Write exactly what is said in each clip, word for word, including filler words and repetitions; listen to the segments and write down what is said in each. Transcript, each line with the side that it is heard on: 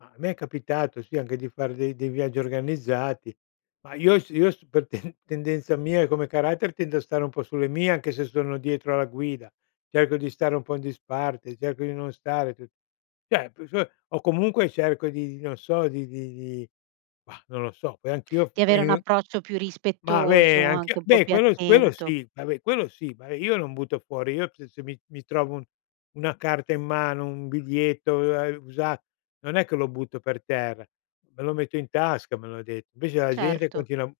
left: Ma a me è capitato, sì, anche di far de dei viaggi organizzati, ma io s io s per ten tendenza mia e come carattere, tendo a stare un po' sulle mie. Anche se sono dietro alla guida, cerco di stare un po' in disparte cerco di non stare tu ceh [unintelligible] o comunque cerco di non so, di di di mah, non lo so, poi anch'io
right: Di avere
left: poi
right: un
left: in
right: approccio più
left: Ma, beh,
right: rispettoso, anche
left: anch'io
right: un po'
left: beh,
right: più
left: quello s quello
right: attento.
left: sì, ta ve quello sì, ma, ehm, io non butto fuori io se se mi mi trovo un una carta in mano, un biglietto, uhm, a usa non è che lo butto per terra, me lo metto in tasca, me lo ha de invece la gente
right: Certo.
left: continua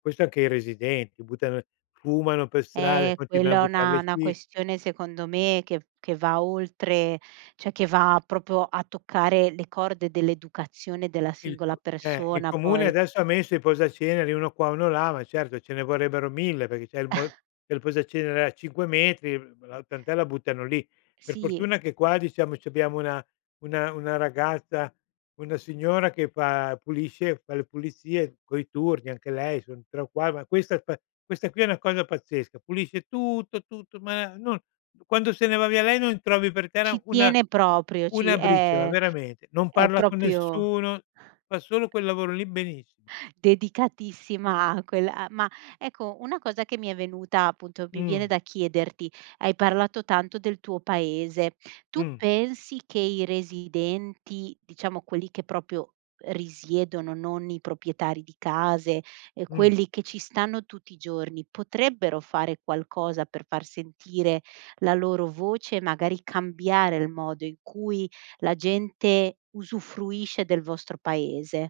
left: questo anche i residenti, buttano fumano per strada, e
right: Eh,
left: continuan
right: quello
left: a
right: è
left: buttar
right: una
left: le
right: una
left: ci
right: questione, secondo me, che che va oltre, ceh che va propo a toccare, le corde dell'educazione della
left: Il c
right: singola
left: eh, il
right: persona
left: comune
right: poi.
left: adesso ha messo i posaceneri, uno qua, uno là, ma, certo ce ne vorrebbero mille, perché c'è il m il posacenere a cinque metri, uhm, la tant'è la buttano lì. Per
right: Sì.
left: fortuna che qua, diciamo, c'abbiamo una una una ragazza, una signora che fa pulisce fa le pulizie, coi turni anche lei son tre o qua ma questa qua questa qui è una cosa pazzesca, pulisce tutto, tutto, ma non quando se ne va via lei, non trovi per terra
right: Ci
left: una
right: tiene proprio, ci
left: una briciola,
right: e
left: veramente. Non
right: è
left: parla con
right: propio
left: nessuno, fa solo quel lavoro lì benissimo.
right: Dedicatissima a quella a ma, ecco, una cosa che mi è venuta appunto, mi viene
left: Mh.
right: da chiederti hai parlato tanto del tuo paese, tu
left: Mh.
right: pensi che i residenti, diciamo quelli che propio risiedono, non i propietari di case, ehm,
left: Mh.
right: quelli che ci stanno tutti i giorni, potrebbero fare qualcosa per far sentire la loro voce, magari cambiare il modo in cui la gente usufruisce del vostro paese?